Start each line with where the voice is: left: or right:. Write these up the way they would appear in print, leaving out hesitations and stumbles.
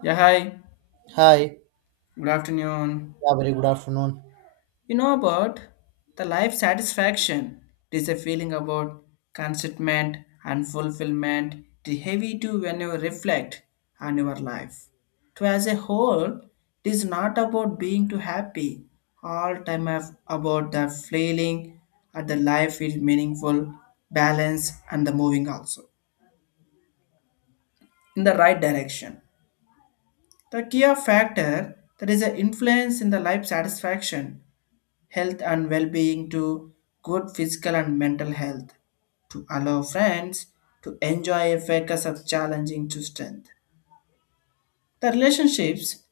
left: Yeah, hi.
right: Hi.
left: Good afternoon.
right: Yeah, very good afternoon.
left: You know about the life satisfaction. It is a feeling about contentment and fulfillment. It is heavy to when you reflect on your life. To as a whole, it is not about being too happy. About the feeling at the life is meaningful, balance, and the moving also in the right direction. The key of factor that is an influence in the life satisfaction health and well-being to good physical and mental health to allow friends to enjoy a focus of challenging to strength the relationships,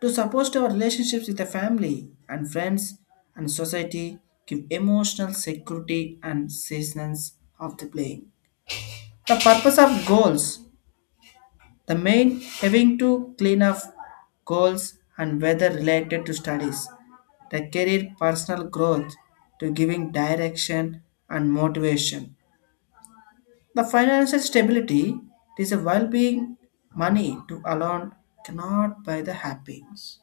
left: to support our relationships with the family and friends and society give emotional security and sustenance of the playing the purpose of goals, the main having to clean up goals and whether related to studies, the career personal growth, to giving direction and motivation. The financial stability, it is a well-being. Money to alone cannot buy the happiness.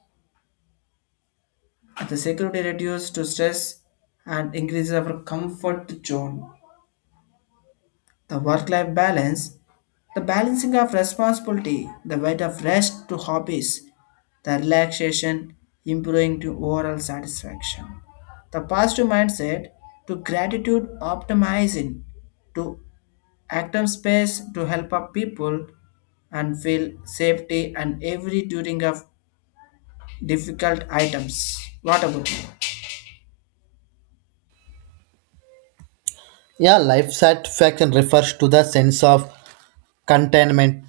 left: And the security reduces to stress and increases our comfort zone. The work-life balance, the balancing of responsibility, the weight of rest to hobbies, the relaxation, improving to overall satisfaction. The positive mindset to gratitude optimizing, to active space to help up people and feel safety and every during of difficult items. What about you?
right: Yeah, life satisfaction refers to the sense of contentment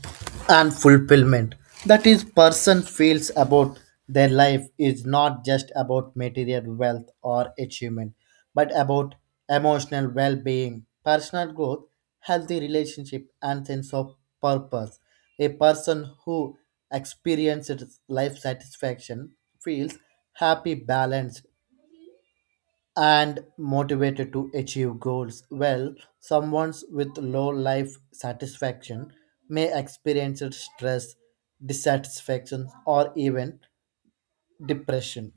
right: and fulfillment that is person feels about their life is not just about material wealth or achievement but about emotional well-being personal growth healthy relationship and sense of purpose. A person who experiences life satisfaction feels happy balanced and motivated to achieve goals. Well, someone with low life satisfaction may experience stress, dissatisfaction, or even depression.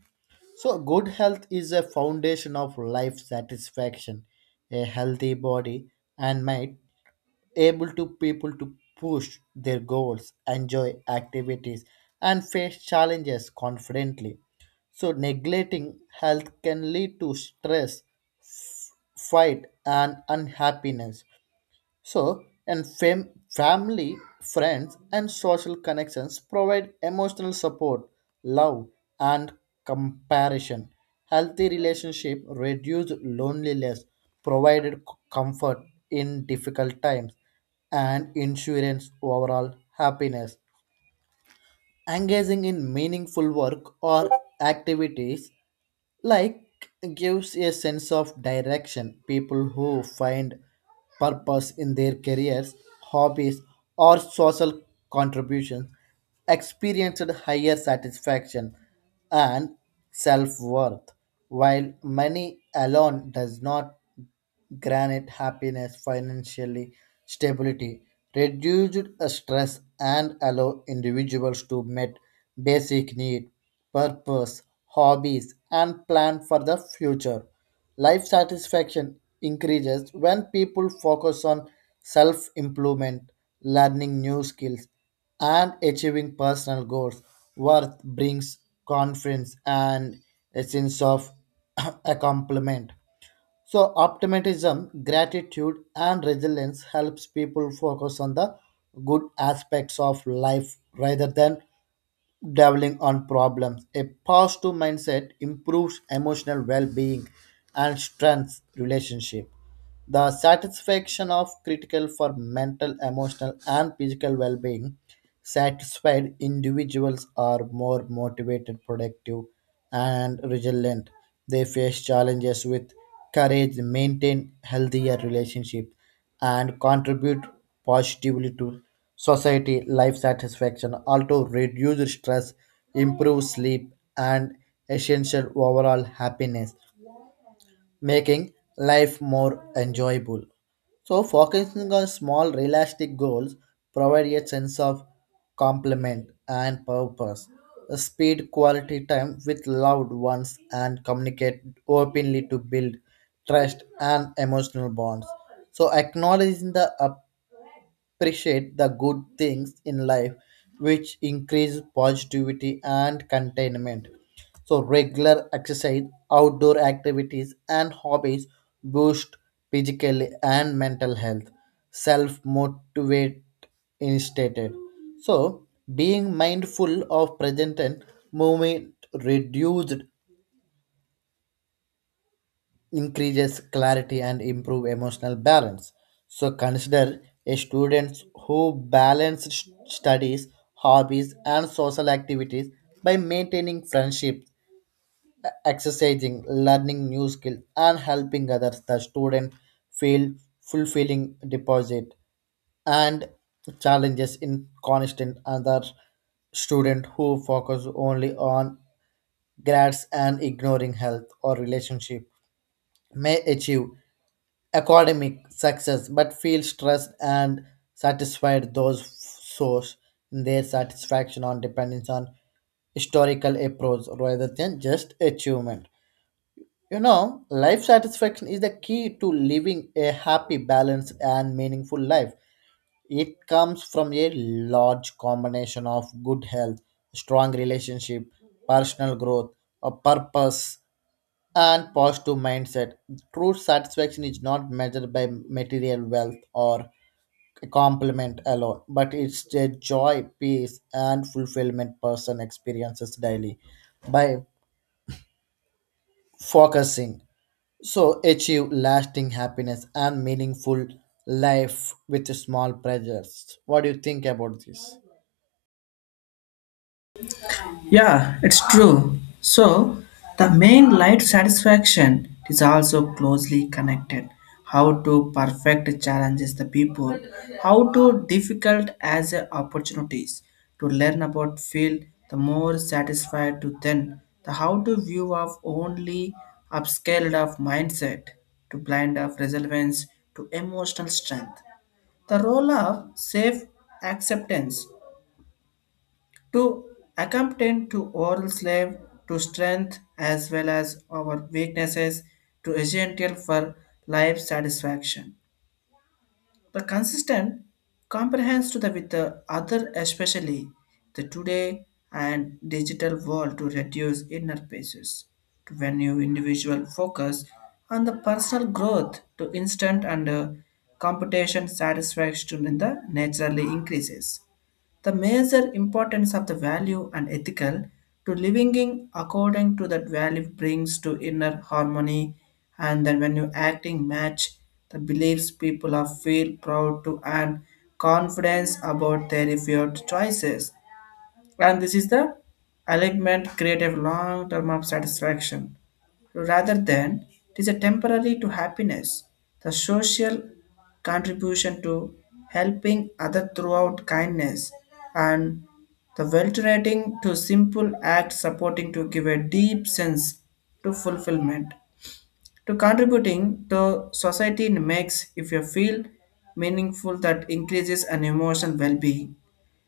right: So good health is a foundation of life satisfaction. A healthy body and mind able to people to push their goals, enjoy activities, and face challenges confidently. So neglecting health can lead to stress fight and unhappiness. So, and family, friends, and social connections provide emotional support, love, and comparison. Healthy relationship reduce loneliness, provided comfort in difficult times, and insurance overall happiness. Engaging in meaningful work or activities like gives a sense of direction. People who find purpose in their careers hobbies or social contributions experienced higher satisfaction and self-worth while money alone does not granted happiness, financially stability, reduced stress, and allow individuals to meet basic need, purpose, hobbies, and plan for the future. Life satisfaction increases when people focus on self improvement, learning new skills, and achieving personal goals. Worth brings confidence and a sense of accomplishment. So optimism, gratitude, and resilience helps people focus on the good aspects of life rather than dwelling on problems. A positive mindset improves emotional well-being and strengthens relationship. The satisfaction of critical for mental, emotional, and physical well being. Satisfied individuals are more motivated, productive, and resilient. They face challenges with courage, maintain healthier relationships, and contribute positively to society. Life satisfaction also reduces stress, improves sleep, and essential overall happiness making life more enjoyable. So focusing on small, realistic goals provide a sense of complement and purpose. Speed quality time with loved ones and communicate openly to build trust and emotional bonds. So acknowledging the appreciate the good things in life, which increase positivity and contentment. So regular exercise, outdoor activities, and hobbies boost physical and mental health. Self motivate instated. So being mindful of present and moment reduced increases clarity and improve emotional balance. So consider a students who balance studies, hobbies and social activities by maintaining friendships, exercising, learning new skills and helping others. The student feel fulfilling deposit and challenges in constant other student who focus only on grades and ignoring health or relationship may achieve academic success but feel stressed and satisfied those source in their satisfaction on dependence on historical approach rather than just achievement. You know life satisfaction is the key to living a happy balanced and meaningful life. It comes from a large combination of good health strong relationship personal growth a purpose and positive mindset. True satisfaction is not measured by material wealth or a compliment alone, but it's the joy, peace, and fulfillment person experiences daily by focusing. So achieve lasting happiness and meaningful life with small pleasures. What do you think about this?
left: Yeah, it's true. So, the main light satisfaction is also closely connected. How to perfect challenges the people, how to difficult as a opportunities to learn about field, the more satisfied to then the how to view of only upscaled of mindset to blind of relevance to emotional strength. The role of safe acceptance to accompany to oral slave to strength as well as our weaknesses to essential for life satisfaction. The consistent comprehends to the with the other, especially the today and digital world, to reduce inner basis to when you individual focus on the personal growth to instant and computation satisfaction in the naturally increases the major importance of the value and ethical to living in according to that value brings to inner harmony. And then when you acting match the beliefs, people are feel proud to and confidence about their effort choices, and this is the alignment create a long term of satisfaction. Rather than it is a temporary to happiness, the social contribution to helping other throughout kindness and the alternating to simple act supporting to give a deep sense to fulfillment. To contributing to society makes if you feel meaningful that increases an emotional well-being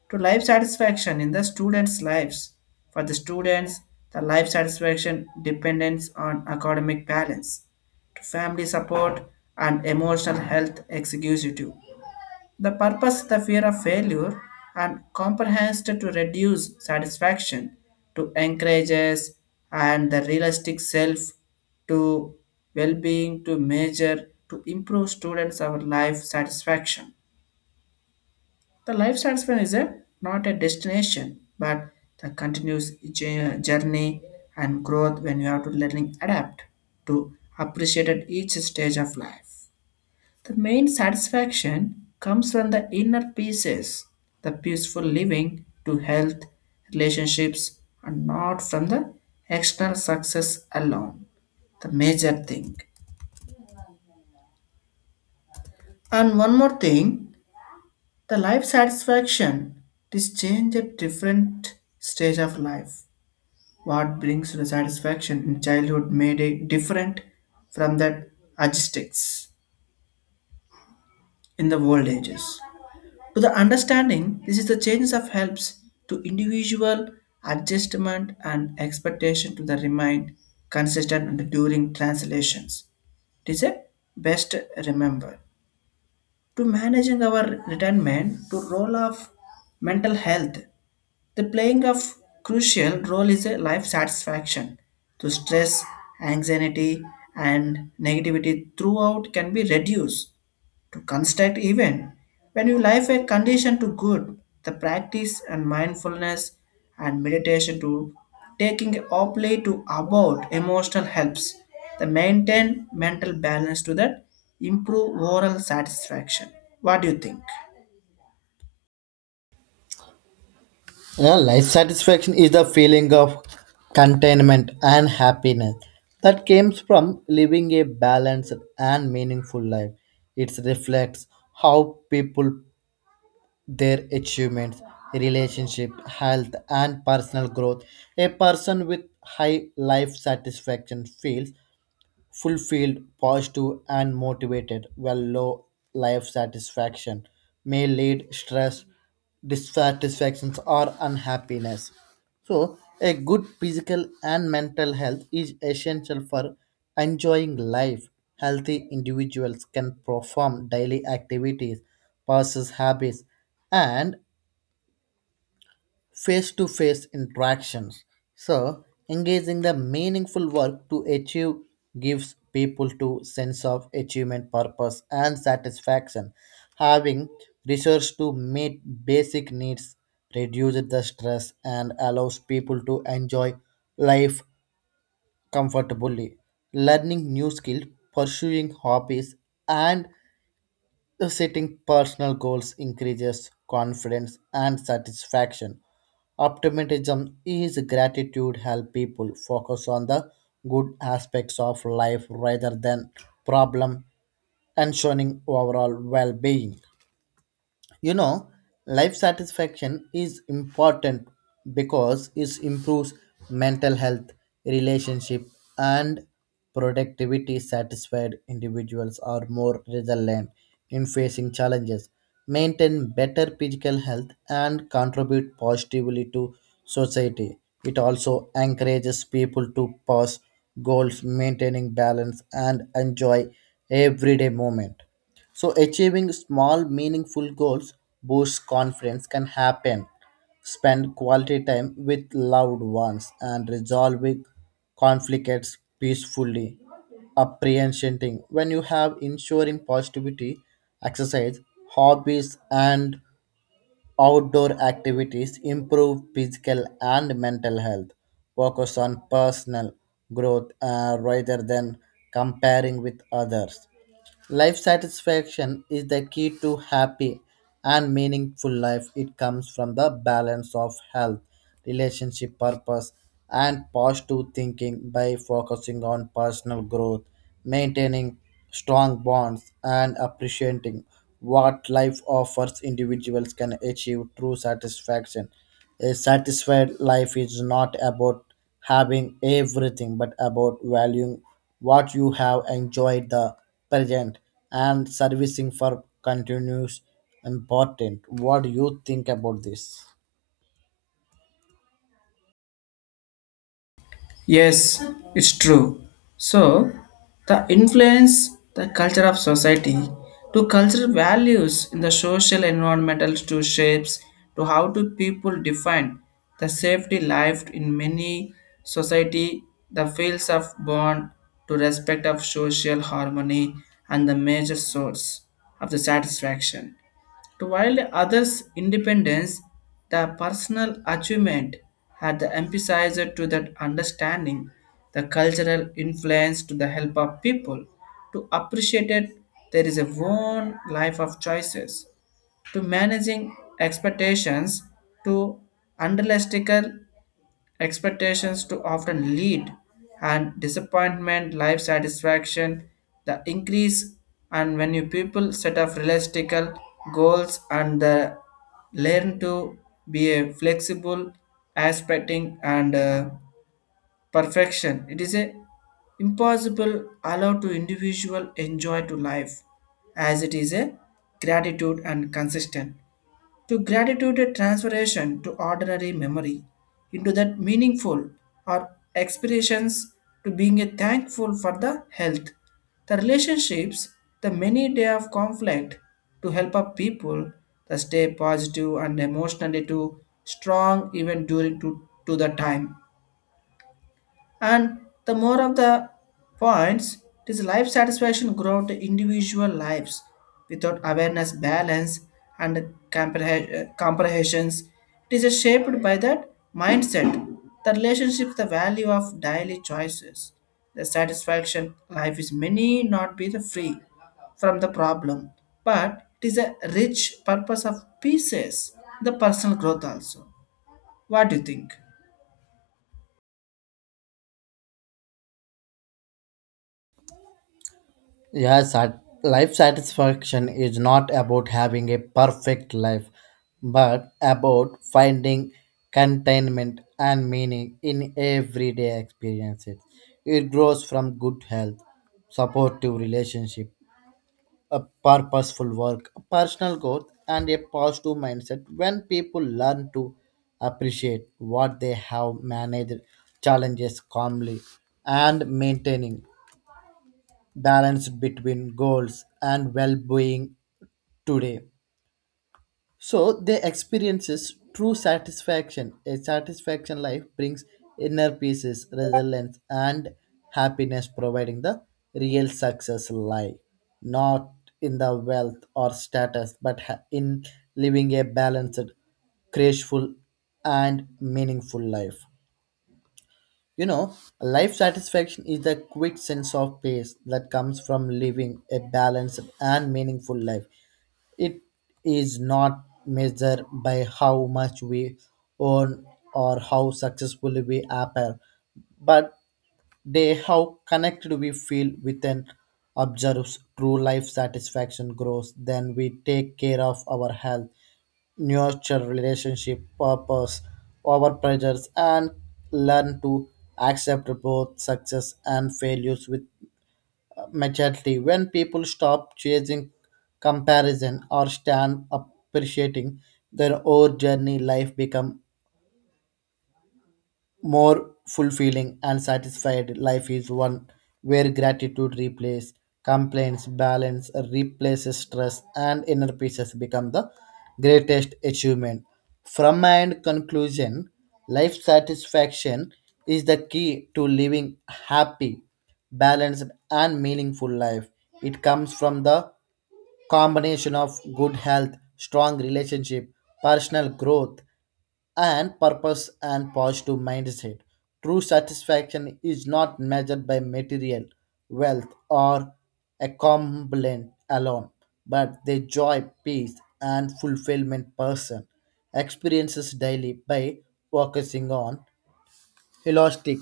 left: to life satisfaction in the students' lives. For the students, the life satisfaction depends on academic balance, to family support, and emotional health executive. The purpose, the fear of failure and comprehensive to reduce satisfaction, to encourages and the realistic self to well-being to measure to improve students' our life satisfaction. The life satisfaction is a, not a destination, but the continuous journey and growth when you have to learning adapt to appreciate at each stage of life. The main satisfaction comes from the inner pieces, the peaceful living to health, relationships, and not from the external success alone. The major thing. And one more thing, the life satisfaction, this change at different stage of life. What brings the satisfaction in childhood made it different from that agestics in the old ages. To the understanding, this is the changes of helps to individual adjustment and expectation to the remain consistent during translations. It is a best remember. To managing our retirement to role of mental health, the playing of crucial role is a life satisfaction to stress, anxiety, and negativity throughout can be reduced to construct even when you life a condition to good, the practice and mindfulness and meditation to taking openly to about emotional helps the maintain mental balance to that improve overall satisfaction. What do you think?
right: Yeah, life satisfaction is the feeling of contentment and happiness that comes from living a balanced and meaningful life. It reflects how people, their achievements, relationship, health, and personal growth. A person with high life satisfaction feels fulfilled, positive, and motivated, while low life satisfaction may lead stress, dissatisfactions, or unhappiness. So a good physical and mental health is essential for enjoying life. Healthy individuals can perform daily activities, possess habits, and face to face interactions. So engaging the meaningful work to achieve gives people to sense of achievement, purpose, and satisfaction. Having resource to meet basic needs reduces the stress and allows people to enjoy life comfortably. Learning new skills, pursuing hobbies, and the setting personal goals increases confidence and satisfaction. Optimism is gratitude help people focus on the good aspects of life rather than problem ensuring overall well-being. You know, life satisfaction is important because it improves mental health, relationship, and productivity. Satisfied individuals are more resilient in facing challenges, maintain better physical health, and contribute positively to society. It also encourages people to pursue goals, maintaining balance, and enjoy everyday moment. So, achieving small, meaningful goals boosts confidence can happen. Spend quality time with loved ones and resolving conflicts peacefully. Apprehending when you have ensuring positivity, exercise, hobbies, and outdoor activities improve physical and mental health. Focus on personal growth rather than comparing with others. Life satisfaction is the key to happy and meaningful life. It comes from the balance of health, relationship purpose, and positive thinking by focusing on personal growth, maintaining strong bonds, and appreciating what life offers individuals can achieve true satisfaction. A satisfied life is not about having everything but about valuing what you have enjoyed the present and servicing for continues important. What do you think about this?
left: Yes, it's true. So, the influence the culture of society to cultural values in the social environmental to shapes to how do people define the safety life in many society, the fields of bond to respect of social harmony and the major source of the satisfaction to while others' independence, the personal achievement had the emphasized to that understanding the cultural influence to the help of people to appreciate it. There is a one life of choices to managing expectations to unrealistic expectations to often lead and disappointment life satisfaction the increase. And when you people set up realistic goals and learn to be a flexible aspecting and perfection. It is a impossible allow to individual enjoy to life as it is a gratitude and consistent. To gratitude a transformation to ordinary memory into that meaningful or experience to being a thankful for the health, the relationships, the many day of conflict to help up people to stay positive and emotionally to strong even during to the time and the more of the points, this life satisfaction grow to individual lives without awareness, balance, and comprehensions. It is shaped by that mindset, the relationship, the value of daily choices, the satisfaction. Life is many, not be the free from the problem, but it is a rich purpose of pieces, the personal growth also. What do you think?
right: Yes, life satisfaction is not about having a perfect life, but about finding contentment and meaning in everyday experiences. It grows from good health, supportive relationship, a purposeful work, personal growth, and a positive mindset. When people learn to appreciate what they have managed challenges calmly and maintaining balance between goals and well-being today so they experiences true satisfaction. A satisfaction life brings inner peace, resilience, and happiness, providing the real success lie not in the wealth or status, but in living a balanced, graceful, and meaningful life. You know, life satisfaction is the quick sense of peace that comes from living a balanced and meaningful life. It is not measured by how much we earn or how successful we appear, but they how connected we feel with an observes. True life satisfaction grows then we take care of our health nurture relationship purpose over pressures and learn to accept both success and failures with majority. When people stop chasing comparison or stand appreciating their own journey life become more fulfilling and satisfied. Life is one where gratitude replaces complaints, balance replaces stress, and inner peace has become the greatest achievement. From my end conclusion, life satisfaction is the key to living happy, balanced, and meaningful life. It comes from the combination of good health, strong relationship, personal growth, and purpose and positive mindset. True satisfaction is not measured by material wealth or accomplishment alone, but the joy, peace, and fulfillment person experiences daily by focusing on holistic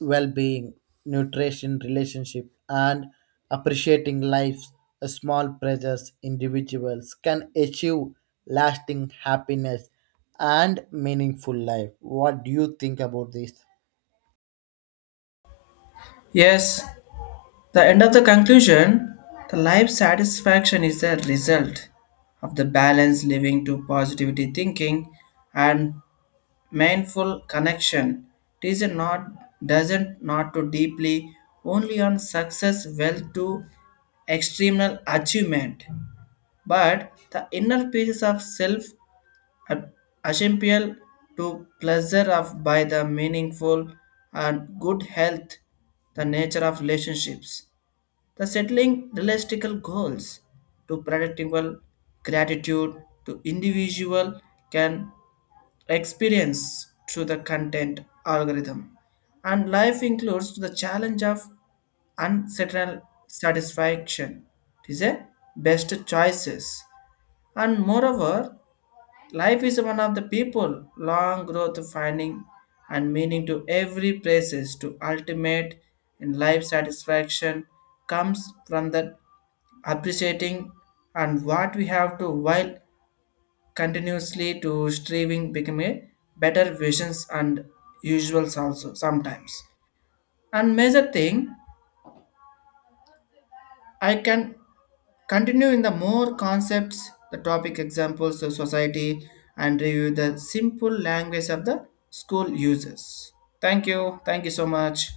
right: well-being, nutrition, relationship, and appreciating life's small pleasures individuals can achieve lasting happiness and meaningful life. What do you think about this?
left: Yes, the end of the conclusion, the life satisfaction is the result of the balanced living to positivity thinking and mindful connection. It is not doesn't not to deeply only on success, wealth to external achievement, but the inner pieces of self assemble to pleasure of by the meaningful and good health, the nature of relationships, the settling realistic goals to predictable gratitude to individual can experience through the content algorithm and life includes the challenge of unsettled satisfaction. It is a best choices. And moreover, life is one of the people, long growth finding and meaning to every places to ultimate in life satisfaction comes from the appreciating and what we have to while continuously to striving become a better visions and usuals also sometimes. And major thing, I can continue in the more concepts, the topic examples of society, and review the simple language of the school users. Thank you. Thank you so much.